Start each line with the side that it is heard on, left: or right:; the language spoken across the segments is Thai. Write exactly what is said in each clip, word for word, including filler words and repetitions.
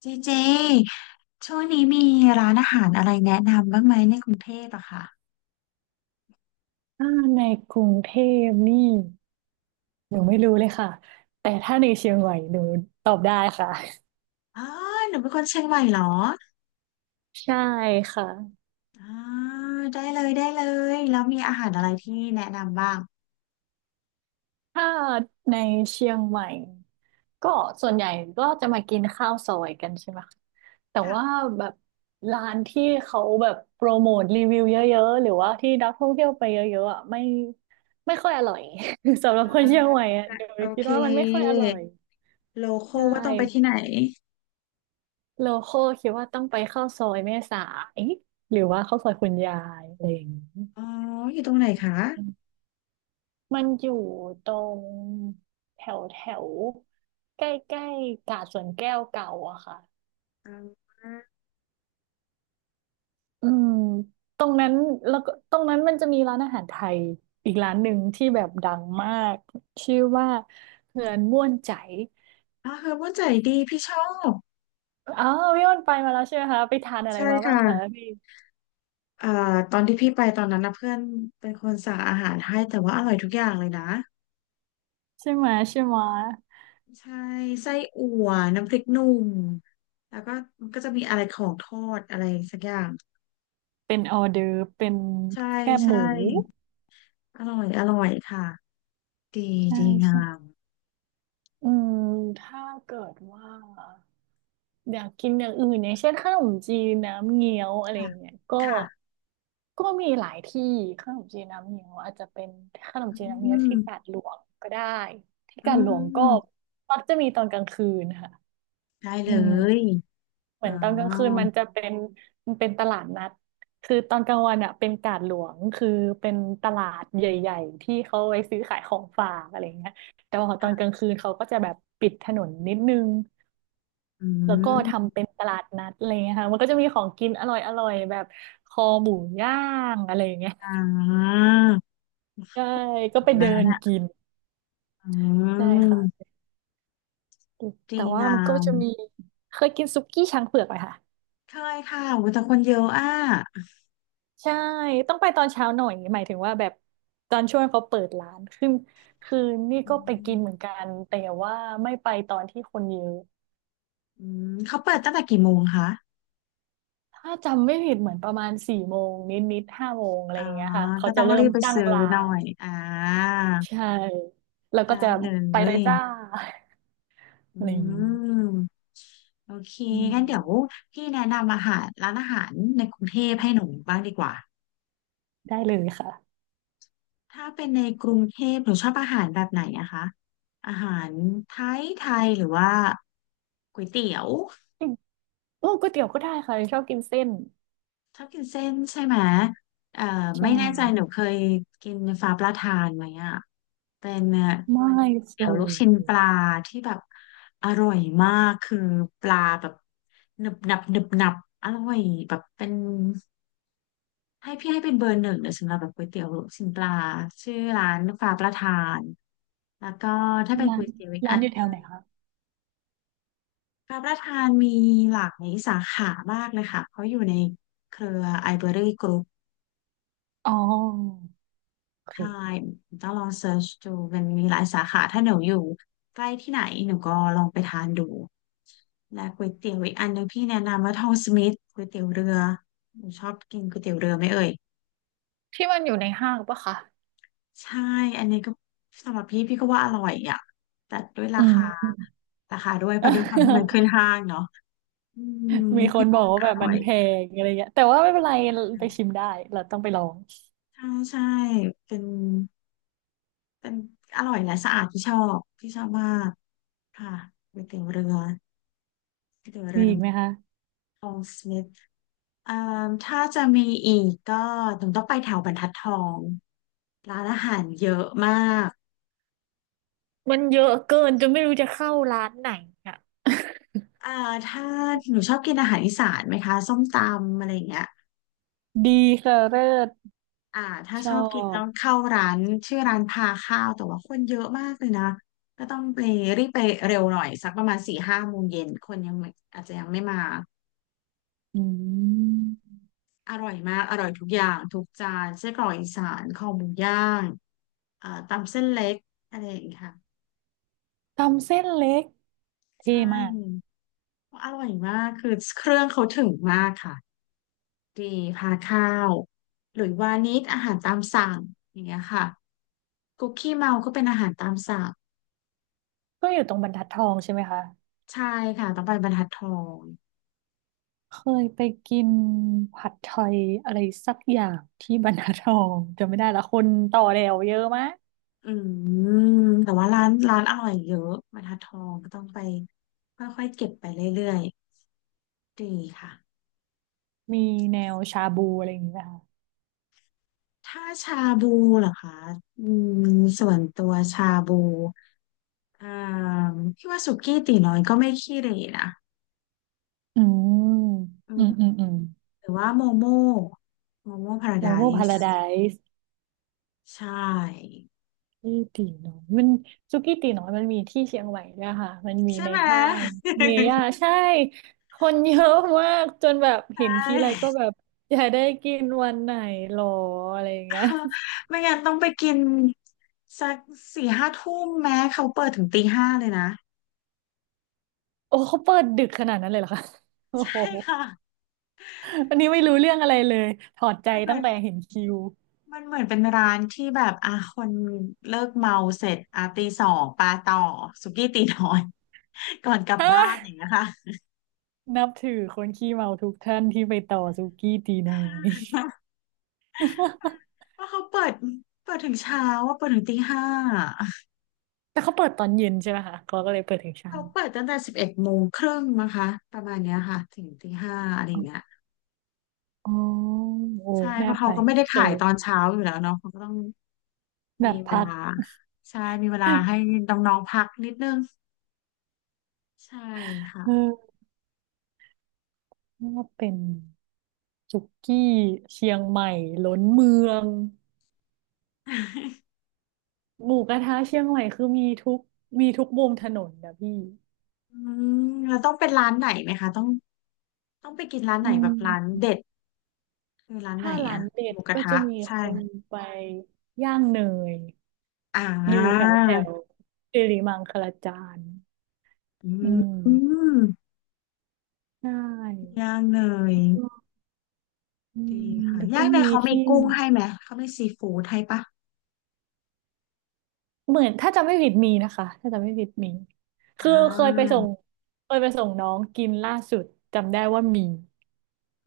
left: เจเจช่วงนี้มีร้านอาหารอะไรแนะนำบ้างไหมในกรุงเทพอะค่ะ
right: ถ้าในกรุงเทพนี่หนูไม่รู้เลยค่ะแต่ถ้าในเชียงใหม่หนูตอบได้ค่ะ
left: อ๋อหนูเป็นคนเชียงใหม่เหรอ
right: ใช่ค่ะ
left: อ๋อได้เลยได้เลยแล้วมีอาหารอะไรที่แนะนำบ้าง
right: ถ้าในเชียงใหม่ก็ส่วนใหญ่ก็จะมากินข้าวซอยกันใช่ไหมคะแต่
left: ค่ะ
right: ว่าแบบร้านที่เขาแบบโปรโมทรีวิวเยอะๆหรือว่าที่นักท่องเที่ยวไปเยอะๆอ่ะไม่ไม่ค่อยอร่อย สำหรับคนเชียงใหม่อ่ะหนู
left: โอ
right: คิด
left: เค
right: ว่ามันไม่ค่อยอร่อย
left: โลโค
right: ใช
left: ว่าต้องไปที่
right: ่
left: ไหน
right: โลคอลคิดว่าต้องไปเข้าซอยแม่สายหรือว่าเข้าซอยคุณยายอะไรอย่างนี้
left: อ๋ออยู่ตรงไหนคะ
right: อืมมันอยู่ตรงแถวแถวใกล้ใกล้กาดสวนแก้วเก่าอะค่ะ
left: อ๋อ
right: อืมตรงนั้นแล้วก็ตรงนั้นมันจะมีร้านอาหารไทยอีกร้านหนึ่งที่แบบดังมากชื่อว่าเฮือนม่วนใจ
left: เฮอร์โบใจดีพี่ชอบ
right: อ๋อพี่อ้นไปมาแล้วใช่ไหมคะไปทานอะไร
left: ใช่
right: มาบ้า
left: ค่ะ
right: งคะพี่
left: เอ่อตอนที่พี่ไปตอนนั้นนะเพื่อนเป็นคนสั่งอาหารให้แต่ว่าอร่อยทุกอย่างเลยนะ
right: ใช่ไหมใช่ไหม
left: ใช่ไส้อั่วน้ำพริกหนุ่มแล้วก็มันก็จะมีอะไรของทอดอะไรสักอย่าง
right: เป็นออเดอร์ฟเป็น
left: ใช่
right: แคบห
left: ใช่
right: มู
left: อร่อยอร่อยค่ะดี
right: ใช
left: ดีงา
right: ่
left: ม
right: อืมถ้าเกิดว่าอยากกินอย่างอื่นอย่างเช่นขนมจีนน้ำเงี้ยวอะไรอ
left: ค่ะ
right: ย่างเงี้ยก็
left: ค่ะ
right: ก็มีหลายที่ขนมจีนน้ำเงี้ยวอาจจะเป็นขนมจีนน้ำ
left: อื
right: เงี้ยว
left: ม
right: ที่กาดหลวงก็ได้ที่
left: อื
right: กาดหลวงก็
left: ม
right: มักจะมีตอนกลางคืนค่ะ
left: ได้
right: อื
left: เล
right: ม
left: ย
right: เห
left: อ๋
right: มือนตอนกลางคืน
left: อ
right: มันจะเป็นมันเป็นตลาดนัดคือตอนกลางวันอ่ะเป็นกาดหลวงคือเป็นตลาดใหญ่ๆที่เขาไว้ซื้อขายของฝากอะไรเงี้ยแต่ว่าตอนก
left: ค่ะ
right: ลางคืนเขาก็จะแบบปิดถนนนิดนึง
left: อื
right: แล้วก็
left: ม
right: ทำเป็นตลาดนัดอะไรอย่างเงี้ยค่ะมันก็จะมีของกินอร่อยอร่อยแบบคอหมูย่างอะไรอย่างเงี้ย
left: อ่า
right: ใช่
left: อ
right: ก็ไป
left: ยู่
right: เดิ
left: แล้ว
right: น
left: น่ะ
right: กิน
left: อื
right: ใช่
left: ม
right: ค่ะ
left: ดี
right: แต่ว่า
left: งา
right: มันก็
left: ม
right: จะมีเคยกินซุกี้ช้างเผือกไหมคะ
left: เคยค่ะโอุยแต่คนเยอะอ่ะ
right: ใช่ต้องไปตอนเช้าหน่อยหมายถึงว่าแบบตอนช่วงเขาเปิดร้านคือคือนี่
left: อื
right: ก็ไปกิ
left: ม
right: นเหมือนกัน แต่ว่าไม่ไปตอนที่คนเยอะ
left: อืมเขาเปิดตั้งแต่กี่โมงคะ
right: ถ้าจำไม่ผิดเหมือนประมาณสี่โมงนิดๆห้าโมงอะ
left: อ๋
right: ไร
left: อ
right: อย่างเงี้ยค่ะเขา
left: ก็
right: จะ
left: ต้อง
right: เริ่
left: รี
right: ม
left: บไป
right: ตั้ง
left: ซื้อ
right: ร้า
left: หน่อ
right: น
left: ยอ่า
right: ใช่แล้วก็
left: ได้
right: จะ
left: เล
right: ไปเลย
left: ย
right: จ้า
left: อื
right: อะไรอย่างนี้
left: มโอเค
right: อื
left: งั้นเดี๋ยว
right: ม
left: พี่แนะนำอาหารร้านอาหารในกรุงเทพให้หนูบ้างดีกว่า
right: ได้เลยค่ะ
left: ถ้าเป็นในกรุงเทพหนูชอบอาหารแบบไหนนะคะ อาหารไทยไทยหรือว่าก๋วยเตี๋ยว
right: อืมโอ้ก๋วยเตี๋ยวก็ได้ค่ะชอบกินเส้น
left: ชอบกินเส้นใช่ไหมเอ่อ
right: ใช่
left: ไม่แน่ใจหนูเคยกินฟ้าปลาทานไหมอ่ะเป็นเอ่อ
right: ไม่เค
left: เดี๋ยวลูกชิ้นป
right: ย
left: ลาที่แบบอร่อยมากคือปลาแบบหนึบหนับหนึบหนับอร่อยแบบเป็นให้พี่ให้เป็นเบอร์หนึ่งเลยสำหรับแบบก๋วยเตี๋ยวลูกชิ้นปลาชื่อร้านฟ้าปลาทานแล้วก็ถ้าเป็น
right: ร้า
left: ก๋ว
right: น
left: ยเตี๋ยวอีก
right: ร้า
left: อั
right: นอยู่แถว
left: น
right: ไหนคะ
left: ฟ้าประทานมีหลากหลายสาขามากเลยค่ะเขาอยู่ในเครือไอเบอรี่กรุ๊
right: อ๋อโอ
left: ใช่
right: เค
left: ต้องลองเสิร์ชดูมันมีหลายสาขาถ้าหนูอยู่ใกล้ที่ไหนหนูก็ลองไปทานดูและก๋วยเตี๋ยวอีกอันหนึงพี่แนะนำว่าทองสมิธก๋วยเตี๋ยวเรือหนูชอบกินก๋วยเตี๋ยวเรือไหมเอ่ย
right: ที่มันอยู่ในห้างปะคะ
left: ใช่ อันนี้ก็สำหรับพี่พี่ก็ว่าอร่อยอ่ะแต่ด้วยรา
right: อืม
left: คาราคาด้วยเพราะด้วยความที่มันขึ้น ห้างเนาะอืม
right: มีค
left: พี่
right: นบอ
left: ว่า
right: กว่า
left: อ
right: แบบ
left: ร่
right: มั
left: อ
right: น
left: ย
right: แพงอะไรเงี้ยแต่ว่าไม่เป็นไรไปชิมได้เราต้องไปลอง
left: ใช่ใช่เป็นเป็นอร่อยและสะอาดที่ชอบที่ชอบมากค่ะก๋วยเตี๋ยวเรือก๋วยเตี๋ยวเรื
right: มี
left: อ
right: อีกไหม
left: น้
right: คะ
left: ทองสมิธเอ่าถ้าจะมีอีกก็หนูต้องไปแถวบรรทัดทองร้านอาหารเยอะมาก
right: มันเยอะเกินจนไม่รู้จะเข้าร้านไหนอ่ะ
left: อ่าถ้าหนูชอบกินอาหารอีสานไหมคะส้มตำอะไรอย่างเงี้ย
right: ดีค่ะเลิศ
left: อ่าถ้า
right: ช
left: ช
right: อ
left: อบกินต้
right: บ
left: องเข้าร้านชื่อร้านพาข้าวแต่ว่าคนเยอะมากเลยนะก็ต้องไปรีบไปเร็วหน่อยสักประมาณสี่ห้าโมงเย็นคนยังไม่อาจจะยังไม่มา
right: อืม
left: อร่อยมากอร่อยทุกอย่างทุกจานไส้กรอกอีสานคอหมูย่างอ่าตำเส้นเล็กอะไรอย่างเงี้ยค่ะ
right: ตำเส้นเล็ก
left: ใช
right: เท่มาก
left: ่ อร่อยมาก คือเครื่องเขาถึงมากค่ะ ดีพาข้าวหรือว่านิดอาหารตามสั่งอย่างเงี้ยค่ะคุกกี้เมาก็เป็นอาหารตามสั่ง
right: ก็อยู่ตรงบรรทัดทองใช่ไหมคะ
left: ใช่ค่ะต้องไปบรรทัดทอง
right: เคยไปกินผัดไทยอะไรสักอย่างที่บรรทัดทองจำไม่ได้ละคนต่อแถวเยอะมาก
left: อืมแต่ว่าร้านร้านอร่อยเยอะบรรทัดทองก็ต้องไปค่อยๆเก็บไปเรื่อยๆดีค่ะ
right: มีแนวชาบูอะไรอย่างเงี้ยค่ะ
left: ถ้าชาบูเหรอคะอืมส่วนตัวชาบูอ่าพี่ว่าสุกี้ตี๋น้อยก็ไม่ขี้เหร่นะ
right: อืม
left: อื
right: อื
left: ม
right: มอืมอืม
left: หรือว่าโมโมโมโมพารา
right: โม
left: ได
right: โมพารา
left: ซ์
right: ได
left: ใช่
right: ที่ตีน้อยมันสุกี้ตีน้อยมันมีที่เชียงใหม่ด้วยค่ะมันมี
left: ใช่
right: ใน
left: ไหม
right: ห้างเมย่า ใช่คนเยอะมากจนแบบ
left: ใช
right: เห็น
left: ่
right: ทีไรก็แบบอยากได้กินวันไหนหรออะไรอย่างเงี้ย
left: ไม่งั้นต้องไปกินสักสี่ห้าทุ่มแม้เขาเปิดถึงตีห้าเลยนะ
right: โอ้เขาเปิดดึกขนาดนั้นเลยเหรอคะโอ้
left: ใช่
right: โห
left: ค่ะ
right: อันนี้ไม่
left: เออ
right: รู้เรื่องอะไรเลยถอดใจ
left: มันเหมื
right: ตั้
left: อ
right: ง
left: น
right: แต่เห็นคิว
left: มันเหมือนเป็นร้านที่แบบอ่ะคนเลิกเมาเสร็จอ่ะตีสองปาต่อสุกี้ตีน้อย ก่อนกลับ
right: ฮ
left: บ้านอย่า
right: ะ
left: งเงี้ยค่ะ
right: นับถือคนขี้เมาทุกท่านที่ไปต่อสุกี้ตีน้อย
left: เพราะเขาเปิดเปิดถึงเช้าว่าเปิดถึงตีห้า
right: แต่เขาเปิดตอนเย็นใช่ไหมคะเขาก็เลยเปิดถึงเช้า
left: เขาเปิดตั้งแต่สิบเอ็ดโมงครึ่งนะคะประมาณเนี้ยค่ะถึงตีห้าอะไรอย่างเงี้ย
right: อ๋อโอ้
left: ใช่เพ
right: น่า
left: ราะ
right: ไป
left: เขาก็ไม่
right: โอ
left: ได้
right: เค
left: ขายตอนเช้าอยู่แล้วเนาะเขาก็ต้อง
right: แบ
left: มี
right: บ
left: เว
right: พัก
left: ลาใช่มีเวลาให้ น้องๆพักนิดนึงใช่ค่ะ
right: เออว่าเป็นสุกี้เชียงใหม่ล้นเมือง หมูกระทะเชียงใหม่คือมีทุกมีทุกมุมถนนนะพี่
left: อืมแล้วต้องเป็นร้านไหนไหมคะต้องต้องไปกินร้านไหน
right: อื
left: แบบร้าน
right: ม
left: เด็ดคือร้านไหน
right: ถ้าร้า
left: อะ
right: นเด็
left: ห
right: ด
left: มูกระ
right: ก็
left: ทะ
right: จะมี
left: ใช่
right: คนไปย่างเนย
left: อ่า
right: อยู่แถวแถวสิริมังคลาจารย์
left: อื
right: อืม
left: ม
right: ใช่
left: ย่างเนย
right: อื
left: ดี
right: ม
left: ค่ะ
right: แล้วก็
left: ย่างเนย
right: มี
left: เขามี
right: ที่
left: กุ้งให้ไหมเขามีซีฟู้ดให้ปะ
right: เหมือนถ้าจำไม่ผิดมีนะคะถ้าจำไม่ผิดมี
left: อ่
right: คือเคยไปส่
left: า
right: งเคยไปส่งน้องกินล่าสุดจำได้ว่ามี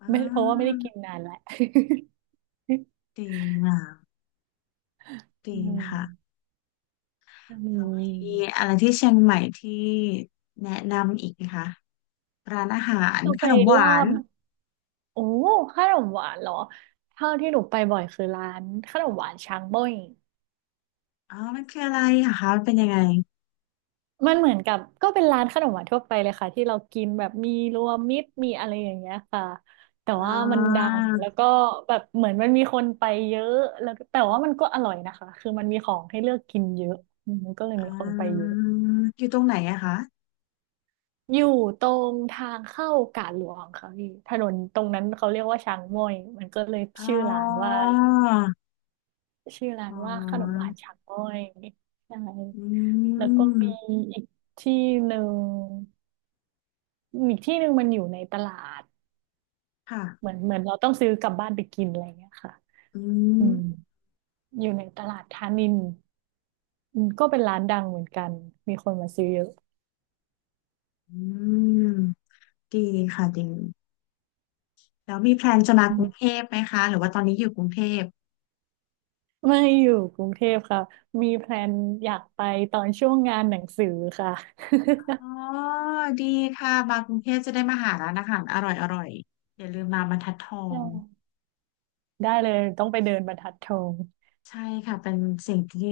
left: อ่
right: ไม่เพราะว่าไม่ได้
left: า
right: กินนานแล้ว
left: ดีงาม
right: อื
left: ดีค่ะ
right: มม
left: แล้วมี
right: ี
left: อะไรที่เชียงใหม่ที่แนะนำอีกไหมคะร้านอาหาร
right: ต้อง
left: ข
right: ไป
left: นมห
right: ลา
left: วาน
right: บโอ้ขนมหวานเหรอเท่าที่หนูไปบ่อยคือร้านขนมหวานช้างเบ้ย
left: อ๋อมันคืออะไรอะคะมันเป็นยังไง
right: มันเหมือนกับก็เป็นร้านขนมหวานทั่วไปเลยค่ะที่เรากินแบบมีรวมมิตรมีอะไรอย่างเงี้ยค่ะแต่
left: อ่
right: ว่ามันดั
left: า
right: งแล้วก็แบบเหมือนมันมีคนไปเยอะแล้วแต่ว่ามันก็อร่อยนะคะคือมันมีของให้เลือกกินเยอะอืมมันก็เลย
left: อ่
right: มีคนไปเย
left: า
right: อะ
left: อยู่ตรงไหนอะคะ
right: อยู่ตรงทางเข้ากาดหลวงค่ะพี่ถนนตรงนั้นเขาเรียกว่าช้างม้อยมันก็เลย
left: อ๋
right: ชื่อร้านว่า
left: อ
right: ชื่อร้า
left: อ๋
right: นว่าขนม
left: อ
right: หวานช้างม้อยใช่
left: อื
right: แล้วก็มี
left: ม
right: อีกที่หนึ่ง อีกที่หนึ่งมันอยู่ในตลาด
left: ค่ะ
right: เหมือนเหมือนเราต้องซื้อกลับบ้านไปกินอะไรเงี้ยค่ะ
left: อื
right: อืม
left: ม
right: อยู่ในตลาดธานินอืมก็เป็นร้านดังเหมือนกันมีคนมาซื้อเยอะ
left: อืมดีค่ะดีแล้วมีแพลนจะมา
right: อื
left: กรุงเท
right: ม
left: พไหมคะหรือว่าตอนนี้อยู่กรุงเทพ
right: ไม่อยู่กรุงเทพค่ะมีแพลนอยากไปตอนช่วงงานหนังสือค่ะ
left: อ๋อดีค่ะมากรุงเทพจะได้มาหาร้านอาหารอร่อยอร่อยอย่าลืมมาบรรทัดทอง
right: ได้เลยต้องไปเดินบรรทัดทอง
left: ใช่ค่ะเป็นสิ่งที่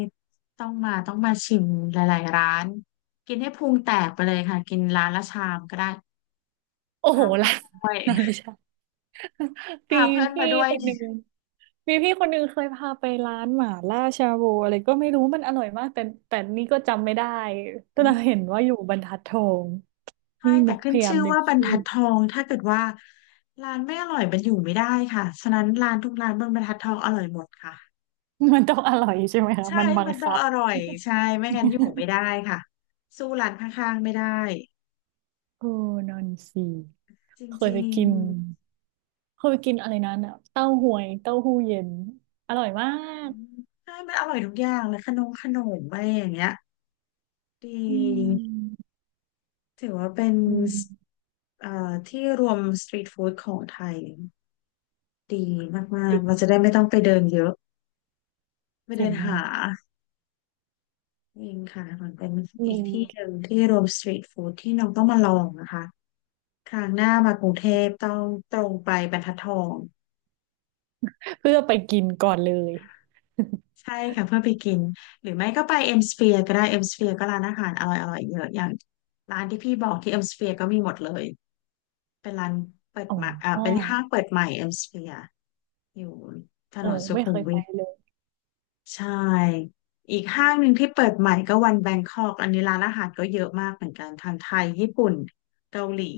left: ต้องมาต้องมาชิมหลายๆร้านกินให้พุงแตกไปเลยค่ะกินร้านละชามก็ได้
right: โอ้โห
left: พาเพื่
right: ล้ะ
left: อน
right: นั้น ไล่ใช่ มี
left: พาเพื่อน
right: พี่
left: มาด้วย
right: คนหนึ่งมีพี่คนหนึ่งเคยพาไปร้านหม่าล่าชาบูอะไรก็ไม่รู้มันอร่อยมากแต่แต่นี่ก็จำไม่ได้แต่
left: อื
right: เรา
left: ม
right: เห็นว่าอยู่บรรทัดทอง
left: ใช่
right: นี่นึ
left: แต่
right: กพ
left: ขึ้น
right: ยายาม
left: ชื่อ
right: นึก
left: ว่าบรร
right: ชื่อ
left: ทัดทองถ้าเกิดว่าร้านไม่อร่อยมันอยู่ไม่ได้ค่ะฉะนั้นร้านทุกร้านบนบรรทัดทองอร่อยหมดค่ะ
right: มันต้องอร่อยใช่ไหมคะ
left: ใช่
right: มันบัง
left: มันต้อ
right: คั
left: ง
right: บ
left: อร่อยใช่ไม่งั้นอยู่ไม่ได้ ค่ะสู้ร้านข้างๆไม่ได้
right: โอ้นอนสี
left: จ
right: เคยไป
left: ริง
right: กินเคยไปกินอะไรนั้นอ่ะเต้าหวยเต้าหู้เย็นอร่อยมา
left: ๆอื
right: ก
left: มใช่มันอร่อยทุกอย่างเลยขนมขนมอะไรอย่างเงี้ยด
right: อื
left: ี
right: ม
left: ถือว่าเป็น
right: อืม
left: เอ่อที่รวมสตรีทฟู้ดของไทยดีมาก
right: เจ๋ง
left: ๆเราจะได้ไม่ต้องไปเดินเยอะไม่
right: เจ๋
left: เดิ
right: ง
left: น
right: มา
left: หา
right: ก
left: เองค่ะมันเป็นอี
right: มี
left: กที่หนึ่งที่รวมสตรีทฟู้ดที่น้องต้องมาลองนะคะครั้งหน้ามากรุงเทพต้องตรงไปบรรทัดทอง
right: เพื่อไปกินก่อนเลย
left: ใช่ค่ะเพื่อไปกินหรือไม่ก็ไปเอ็มสเฟียร์ก็ได้เอ็มสเฟียร์ก็ร้านอาหารอร่อยอร่อยเยอะอย่างร้านที่พี่บอกที่เอ็มสเฟียร์ก็มีหมดเลยเป็นร้านเปิด
right: อ
left: ใหม่อ่า
right: ๋อ
left: เป็นห้างเปิดใหม่เอ็มสเฟียร์อยู่ถ
right: โอ้
left: นนสุ
right: ไม่
left: ขุ
right: เค
left: ม
right: ย
left: วิ
right: ไป
left: ท
right: เลย
left: ใช่อีกห้างหนึ่งที่เปิดใหม่ก็วันแบงคอกอันนี้ร้านอาหารก็เยอะมากเหมือนกันทั้งไทยญี่ปุ่นเกาหลี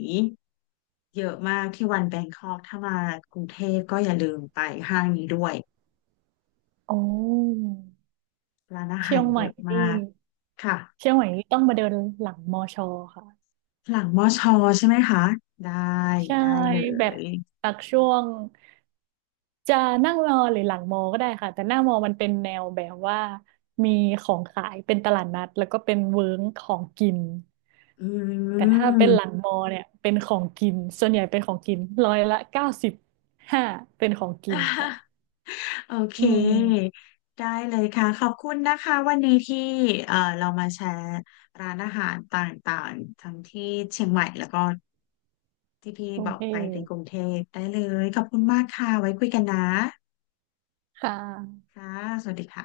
left: เยอะมากที่วันแบงคอกถ้ามากรุงเทพก็อย่าลืมไปห้างนี้ด้วย
right: อ๋อ
left: ร้านอา
right: เชี
left: หา
right: ยง
left: ร
right: ให
left: เย
right: ม่
left: อะ
right: นี่
left: มากค่ะ
right: เชียงใหม่นี่ต้องมาเดินหลังมอชอค่ะ
left: หลังมอชอใช่ไหมคะได้
right: ใช่
left: ได้เล
right: แบบ
left: ย
right: ตักช่วงจะนั่งรอหรือหลังมอก็ได้ค่ะ แต่หน้ามอมันเป็นแนวแบบว่ามีของขายเป็นตลาดนัดแล้วก็เป็นเวิ้งของกิน
left: อื
right: แต่ถ้าเป็นห
left: ม
right: ลังมอเนี่ยเป็นของกินส่วนใหญ่เป็นของกินร้อยละเก้าสิบห้าเป็นของกินค่ะ
left: โอเค
right: อืม
left: ได้เลยค่ะขอบคุณนะคะวันนี้ที่เอ่อเรามาแชร์ร้านอาหารต่างๆทั้งที่เชียงใหม่แล้วก็ที่พี่
right: โอ
left: บอ
right: เค
left: กไปถึงกรุงเทพได้เลยขอบคุณมากค่ะไว้คุยกันนะ
right: ค่ะ
left: ค่ะสวัสดีค่ะ